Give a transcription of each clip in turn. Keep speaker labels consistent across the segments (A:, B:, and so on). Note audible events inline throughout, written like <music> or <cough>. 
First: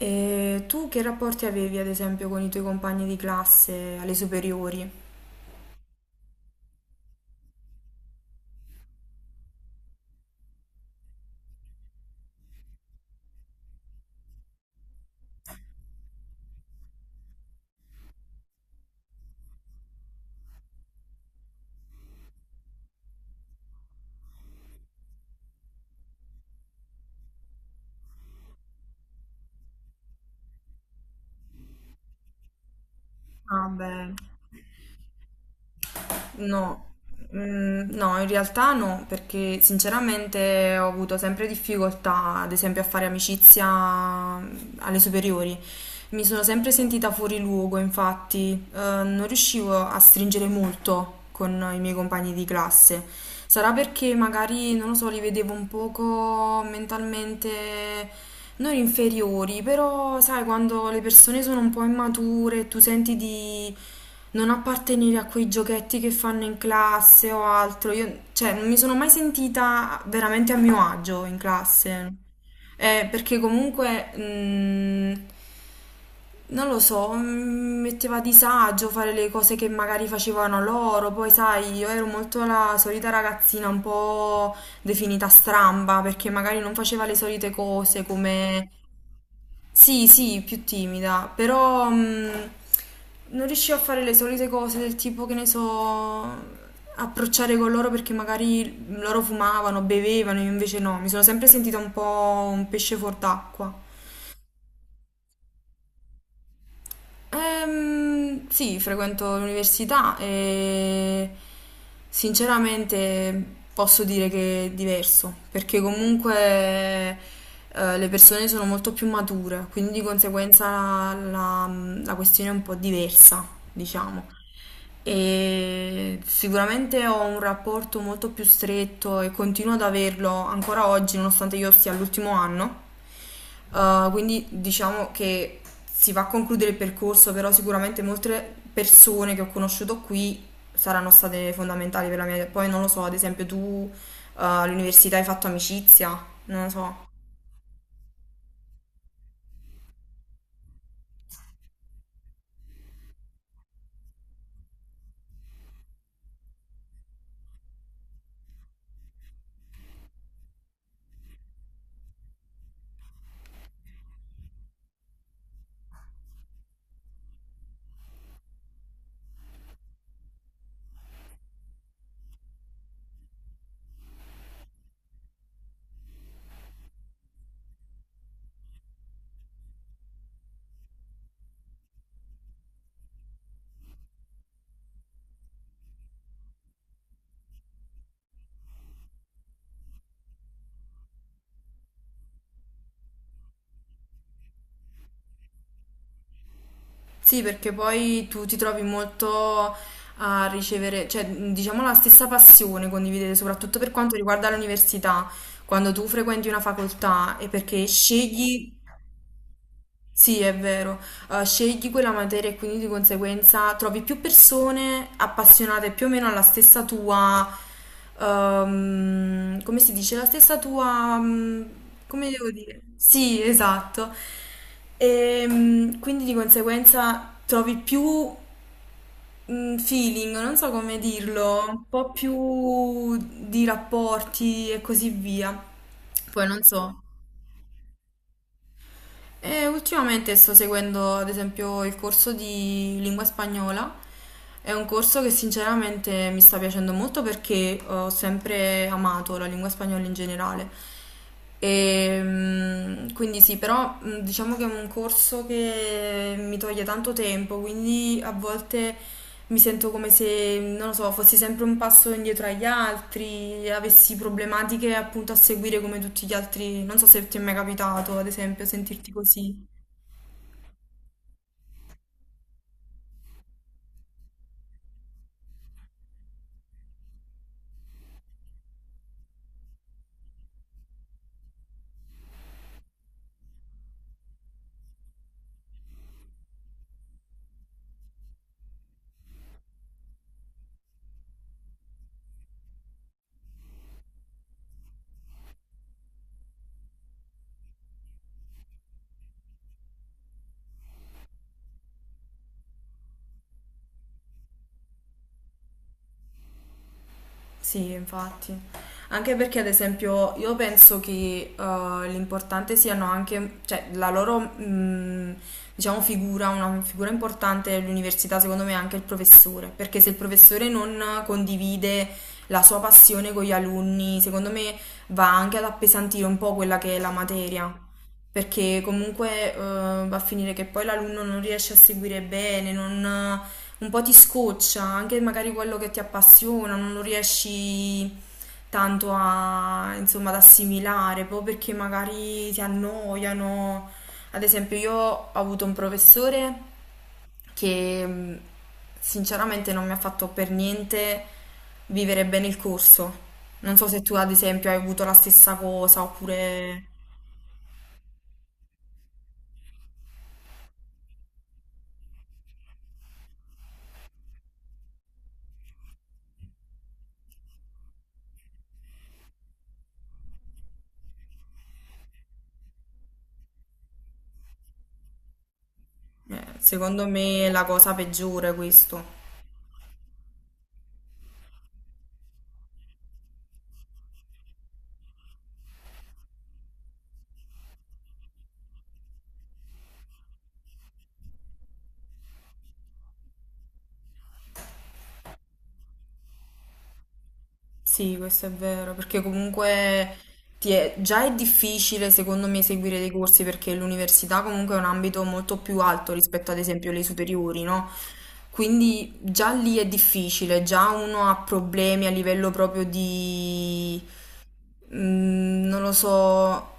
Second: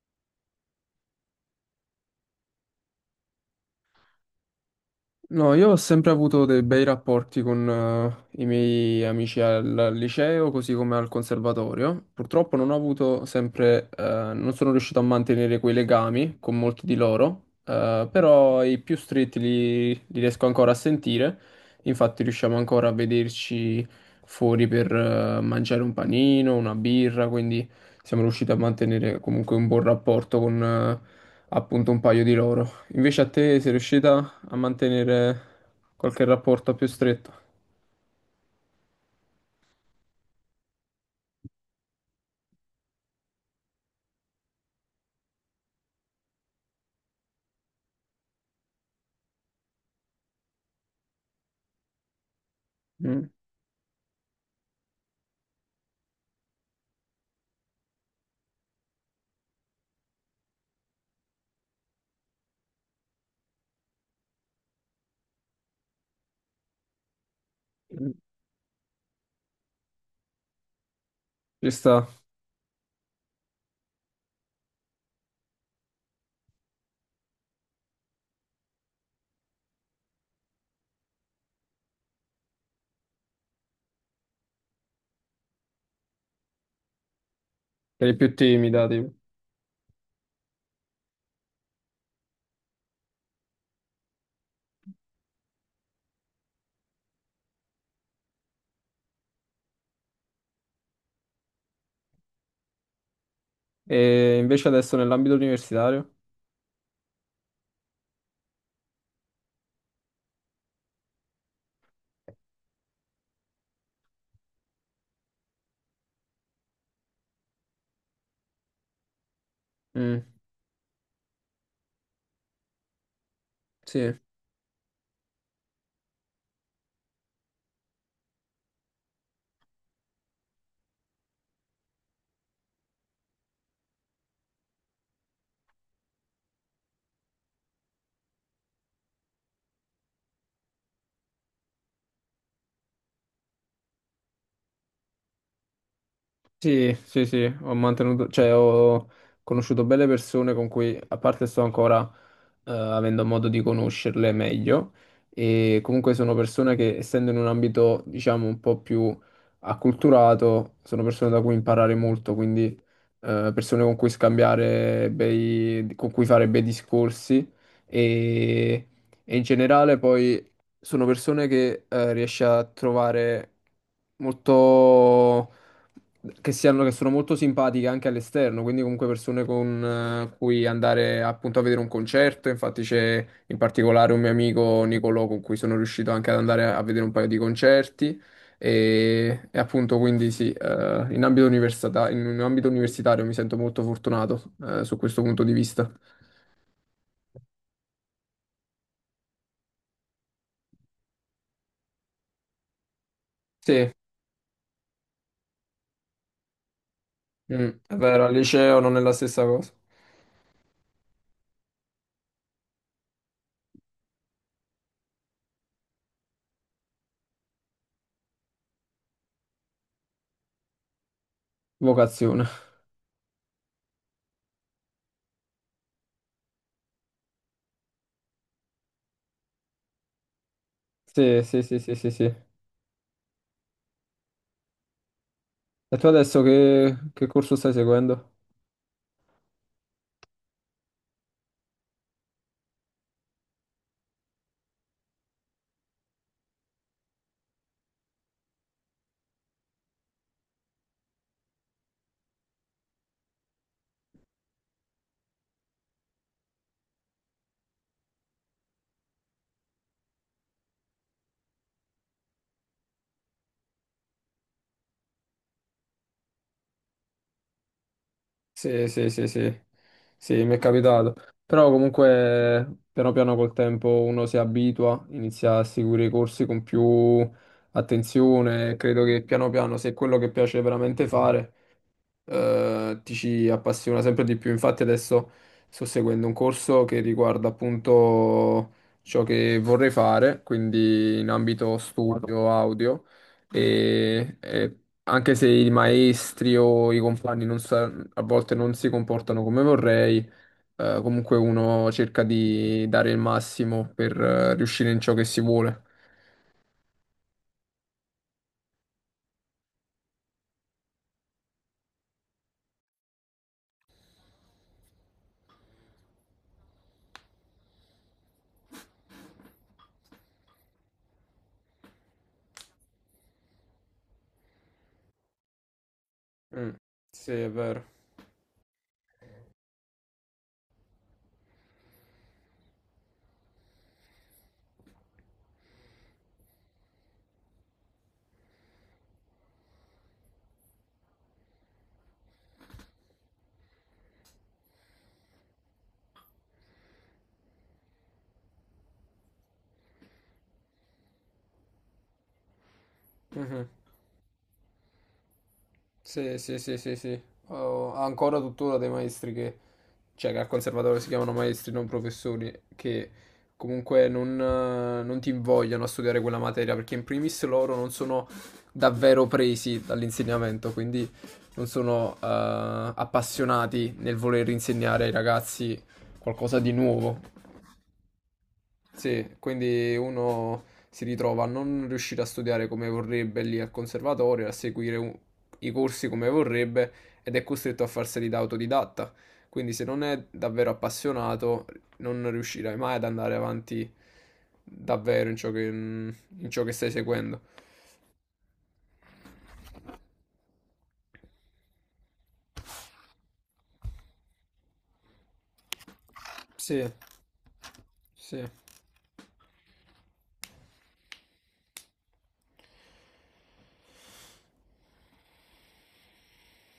A: E tu che rapporti avevi, ad esempio, con i tuoi compagni di classe alle superiori?
B: No, io ho sempre avuto dei bei rapporti con i miei amici al liceo, così come al conservatorio. Purtroppo non ho avuto sempre, non sono riuscito a mantenere quei legami con molti di loro, però i più stretti li riesco ancora a sentire. Infatti riusciamo ancora a vederci fuori per mangiare un panino, una birra, quindi siamo riusciti a mantenere comunque un buon rapporto con appunto un paio di loro. Invece a te
A: Ah,
B: sei
A: beh.
B: riuscita a mantenere qualche rapporto
A: No,
B: più stretto.
A: No, in realtà no, perché sinceramente ho avuto sempre difficoltà, ad esempio, a fare amicizia alle superiori. Mi sono sempre sentita fuori luogo, infatti, non riuscivo a stringere molto con i miei compagni di classe.
B: Mm.
A: Sarà perché magari, non lo so, li vedevo un poco mentalmente non inferiori, però sai, quando le persone sono un po' immature, tu senti di non appartenere a quei giochetti che fanno in classe o altro, io, cioè, non mi sono mai sentita veramente a mio agio in
B: Ci sta,
A: classe. Perché comunque, non lo so, mi metteva a disagio fare le cose che magari facevano loro, poi sai, io ero molto la solita ragazzina un po' definita stramba, perché magari non faceva le solite cose
B: eri più
A: come...
B: timida, tipo.
A: Sì, sì, più timida, però non riuscivo a fare le solite cose del tipo che ne so, approcciare con loro perché magari loro fumavano, bevevano, io invece no, mi sono sempre sentita un po' un pesce fuor d'acqua.
B: E invece adesso nell'ambito universitario?
A: Sì, frequento l'università e sinceramente posso dire che è diverso, perché comunque le persone sono molto più mature, quindi di
B: Mm.
A: conseguenza la questione è un po' diversa,
B: Sì.
A: diciamo. E sicuramente ho un rapporto molto più stretto e continuo ad averlo ancora oggi, nonostante io sia all'ultimo anno. Quindi diciamo che si va a concludere il percorso, però sicuramente molte persone che ho conosciuto qui saranno state fondamentali per la mia... Poi non lo so, ad esempio tu all'università hai fatto amicizia, non lo
B: Sì,
A: so.
B: sì, sì, ho mantenuto, cioè ho conosciuto belle persone con cui, a parte sto ancora avendo modo di conoscerle meglio, e comunque sono persone che, essendo in un ambito, diciamo, un po' più acculturato, sono persone da cui imparare molto, quindi persone con cui scambiare bei, con cui fare bei discorsi e, e in generale poi sono persone che riesci a trovare molto che, siano, che sono molto simpatiche anche all'esterno, quindi comunque persone con cui andare appunto a vedere un concerto. Infatti c'è in particolare un mio amico Nicolò con cui sono riuscito anche ad andare a vedere un paio di concerti. E appunto quindi sì, in ambito in un ambito universitario mi sento molto fortunato su questo punto di vista.
A: Sì, perché poi tu ti trovi molto a ricevere, cioè diciamo la stessa passione condividete, soprattutto
B: Sì,
A: per quanto riguarda l'università, quando tu frequenti una facoltà e
B: mm,
A: perché
B: è vero, al
A: scegli.
B: liceo non è la stessa cosa.
A: Sì, è vero. Scegli quella materia e quindi di conseguenza trovi più persone appassionate più o meno alla stessa tua, come si dice, la stessa tua, come
B: Vocazione.
A: devo dire? Sì, esatto. Quindi di conseguenza trovi più feeling, non so come
B: Sì, sì,
A: dirlo,
B: sì,
A: un
B: sì, sì,
A: po'
B: sì. E
A: più di rapporti e così via.
B: tu adesso
A: Poi non
B: che
A: so.
B: che corso stai seguendo?
A: E ultimamente sto seguendo ad esempio il corso di lingua spagnola, è un corso che sinceramente mi sta piacendo molto perché ho sempre amato la lingua spagnola in generale. Quindi sì, però diciamo che è un corso che mi toglie tanto tempo, quindi a volte mi sento come se, non lo so, fossi sempre un passo indietro agli altri, avessi problematiche appunto a seguire come tutti gli altri. Non so se ti è mai capitato, ad esempio,
B: Sì, sì,
A: sentirti
B: sì,
A: così.
B: sì, sì, mi è capitato. Però comunque piano piano col tempo uno si abitua, inizia a seguire i corsi con più attenzione. Credo che piano piano, se è quello che piace veramente fare, ti ci appassiona sempre di più. Infatti adesso sto seguendo un corso che riguarda appunto ciò che vorrei fare, quindi in ambito studio audio, e anche se i maestri o i compagni non sa- a volte non si comportano come vorrei, comunque uno cerca di dare il massimo per riuscire in ciò che si vuole.
A: Sì, infatti. Anche perché, ad esempio, io penso che l'importante siano anche, cioè, la loro, diciamo, figura, una figura importante dell'università, secondo me, è anche il professore. Perché se il professore non condivide la sua passione con gli alunni, secondo me va anche ad appesantire un po'
B: Mm.
A: quella che è la
B: Sì, è
A: materia.
B: vero.
A: Perché comunque va a finire che poi l'alunno non riesce a seguire bene, non un po' ti scoccia, anche magari quello che ti appassiona, non lo riesci tanto a, insomma, ad assimilare, proprio perché magari ti annoiano. Ad esempio, io ho avuto un professore che, sinceramente non mi ha fatto per niente vivere bene il corso.
B: Mhm.
A: Non so se tu, ad esempio, hai avuto la stessa cosa,
B: Sì, sì, sì,
A: oppure
B: sì, sì. Ho ancora tuttora dei maestri che, cioè che al conservatorio si chiamano maestri, non professori, che comunque non, non ti invogliano a studiare quella materia, perché in primis loro non sono davvero presi dall'insegnamento, quindi non sono appassionati nel voler insegnare ai ragazzi qualcosa di
A: secondo
B: nuovo.
A: me è la cosa peggiore questo.
B: Sì, quindi uno si ritrova a non riuscire a studiare come vorrebbe lì al conservatorio, a seguire i corsi come vorrebbe ed è costretto a farseli da autodidatta. Quindi se non è davvero appassionato, non riuscirai mai ad andare avanti davvero in ciò che stai seguendo.
A: Sì, questo è vero, perché comunque ti è- già è difficile secondo me seguire dei corsi perché l'università comunque è un ambito molto più alto rispetto ad
B: Sì,
A: esempio alle superiori, no?
B: sì.
A: Quindi già lì è difficile, già uno ha problemi a livello proprio di non lo so,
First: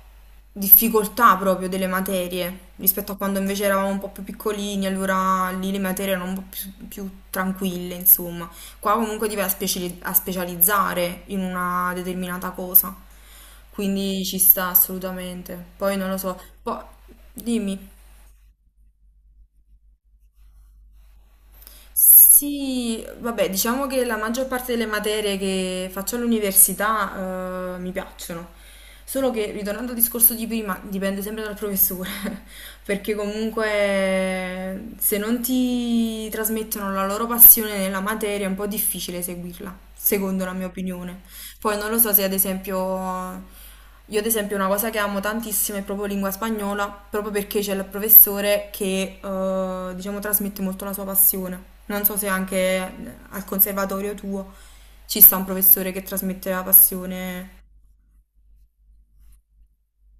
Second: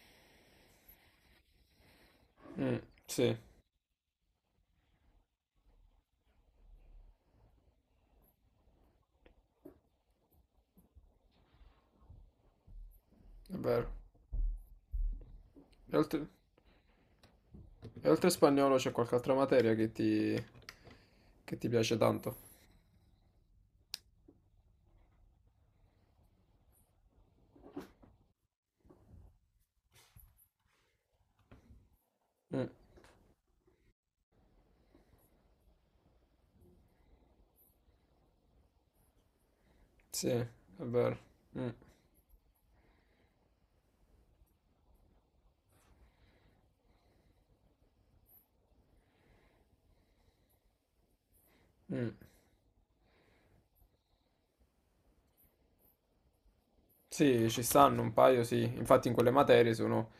A: difficoltà proprio delle materie,
B: Mm,
A: rispetto a
B: sì, è
A: quando invece eravamo un po' più piccolini, allora lì le materie erano un po' più, più tranquille, insomma. Qua comunque ti vai a speciali- a specializzare in una determinata cosa,
B: vero.
A: quindi ci sta assolutamente. Poi
B: E
A: non lo
B: oltre,
A: so, poi dimmi.
B: e oltre spagnolo c'è qualche altra materia che ti piace tanto?
A: Sì, vabbè, diciamo che la maggior parte delle materie che faccio all'università, mi piacciono. Solo che, ritornando al discorso di prima, dipende sempre dal professore,
B: Mm.
A: <laughs> perché comunque se non ti trasmettono la loro passione nella materia è un po' difficile seguirla,
B: Sì,
A: secondo
B: è
A: la mia
B: vero.
A: opinione.
B: Mm,
A: Poi non lo so se ad esempio io ad esempio una cosa che amo tantissimo è proprio lingua spagnola, proprio perché c'è il professore che diciamo trasmette molto la sua passione. Non
B: mm.
A: so se anche al conservatorio tuo ci sta un professore che trasmette la
B: Sì,
A: passione.
B: ci stanno un paio, sì. Infatti in quelle materie sono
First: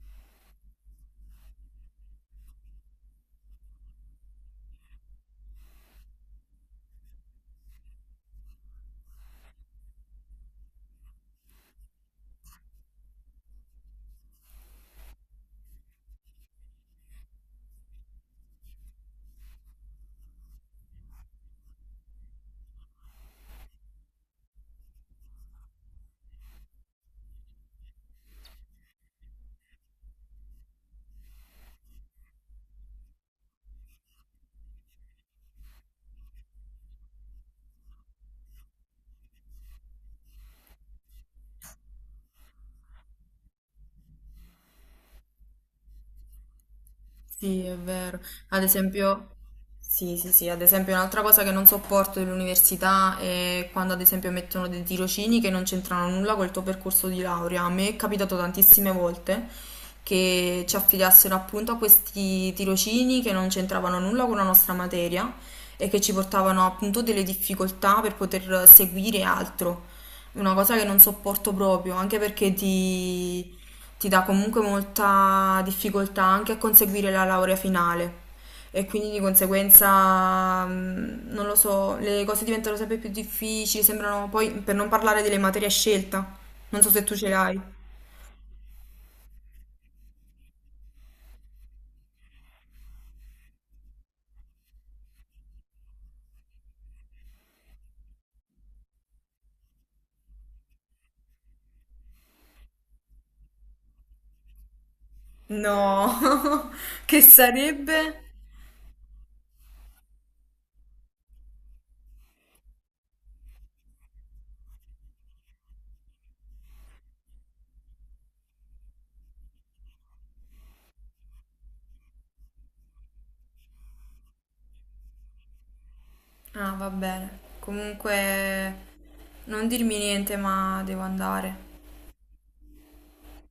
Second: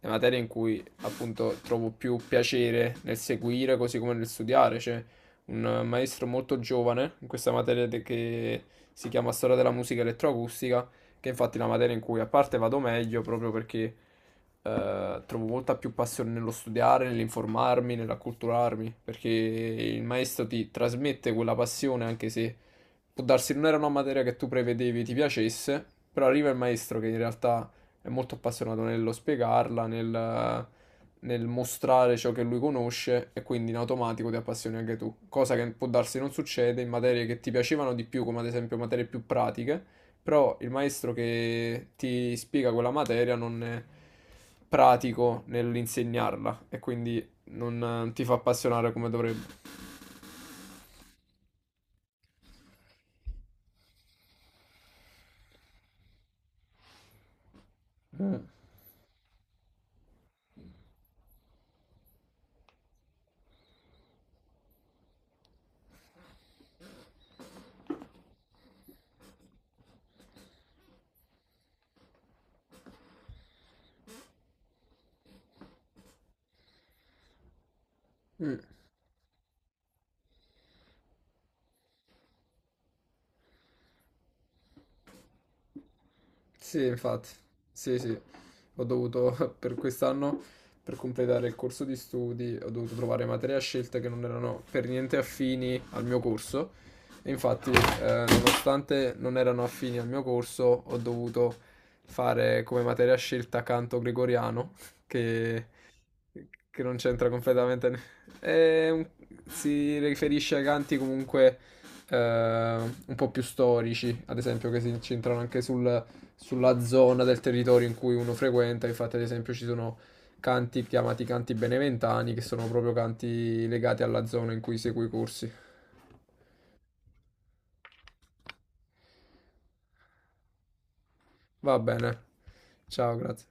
B: le materie in cui appunto trovo più piacere nel seguire, così come nel studiare. C'è un maestro molto giovane in questa che si chiama Storia della musica elettroacustica, che è infatti è la materia in cui a parte vado meglio proprio perché trovo molta più passione nello studiare, nell'informarmi, nell'acculturarmi, perché il maestro ti trasmette quella passione anche se può darsi non era una materia che tu prevedevi ti piacesse, però arriva il maestro che in realtà è molto appassionato nello spiegarla, nel, nel mostrare ciò che lui conosce e quindi in automatico ti appassioni anche tu, cosa che può darsi non succede in materie che ti piacevano di più, come ad esempio materie più pratiche, però il maestro che ti spiega quella materia non è pratico nell'insegnarla e quindi
A: Sì, è
B: non
A: vero.
B: ti fa
A: Ad
B: appassionare come
A: esempio,
B: dovrebbe.
A: sì, sì, sì, ad esempio un'altra cosa che non sopporto dell'università è quando ad esempio mettono dei tirocini che non c'entrano nulla col tuo percorso di laurea. A me è capitato
B: Mm.
A: tantissime volte che ci affidassero appunto a questi tirocini che non c'entravano nulla con la nostra materia e che ci portavano appunto delle difficoltà per poter seguire altro. Una cosa che non sopporto proprio, anche perché ti ti dà comunque molta difficoltà anche a conseguire la laurea finale
B: Mm.
A: e quindi di conseguenza, non lo so, le cose diventano sempre più difficili, sembrano poi, per non parlare delle materie a scelta, non
B: Sì,
A: so se tu
B: infatti,
A: ce l'hai.
B: sì, sì, ho dovuto <laughs> per quest'anno, per completare il corso di studi, ho dovuto trovare materie a scelta che non erano per niente affini al mio corso e infatti, nonostante non erano affini al mio corso, ho dovuto fare come materia a scelta canto gregoriano, <laughs> che,
A: No,
B: che non
A: <laughs> che
B: c'entra completamente.
A: sarebbe?
B: È un- si riferisce ai canti comunque un po' più storici, ad esempio, che si incentrano anche sul sulla zona del territorio in cui uno frequenta. Infatti, ad esempio, ci sono canti chiamati canti beneventani, che sono proprio canti legati alla zona in cui segui i corsi.
A: Ah, va bene. Comunque, non dirmi niente, ma devo andare.
B: Va bene. Ciao, grazie.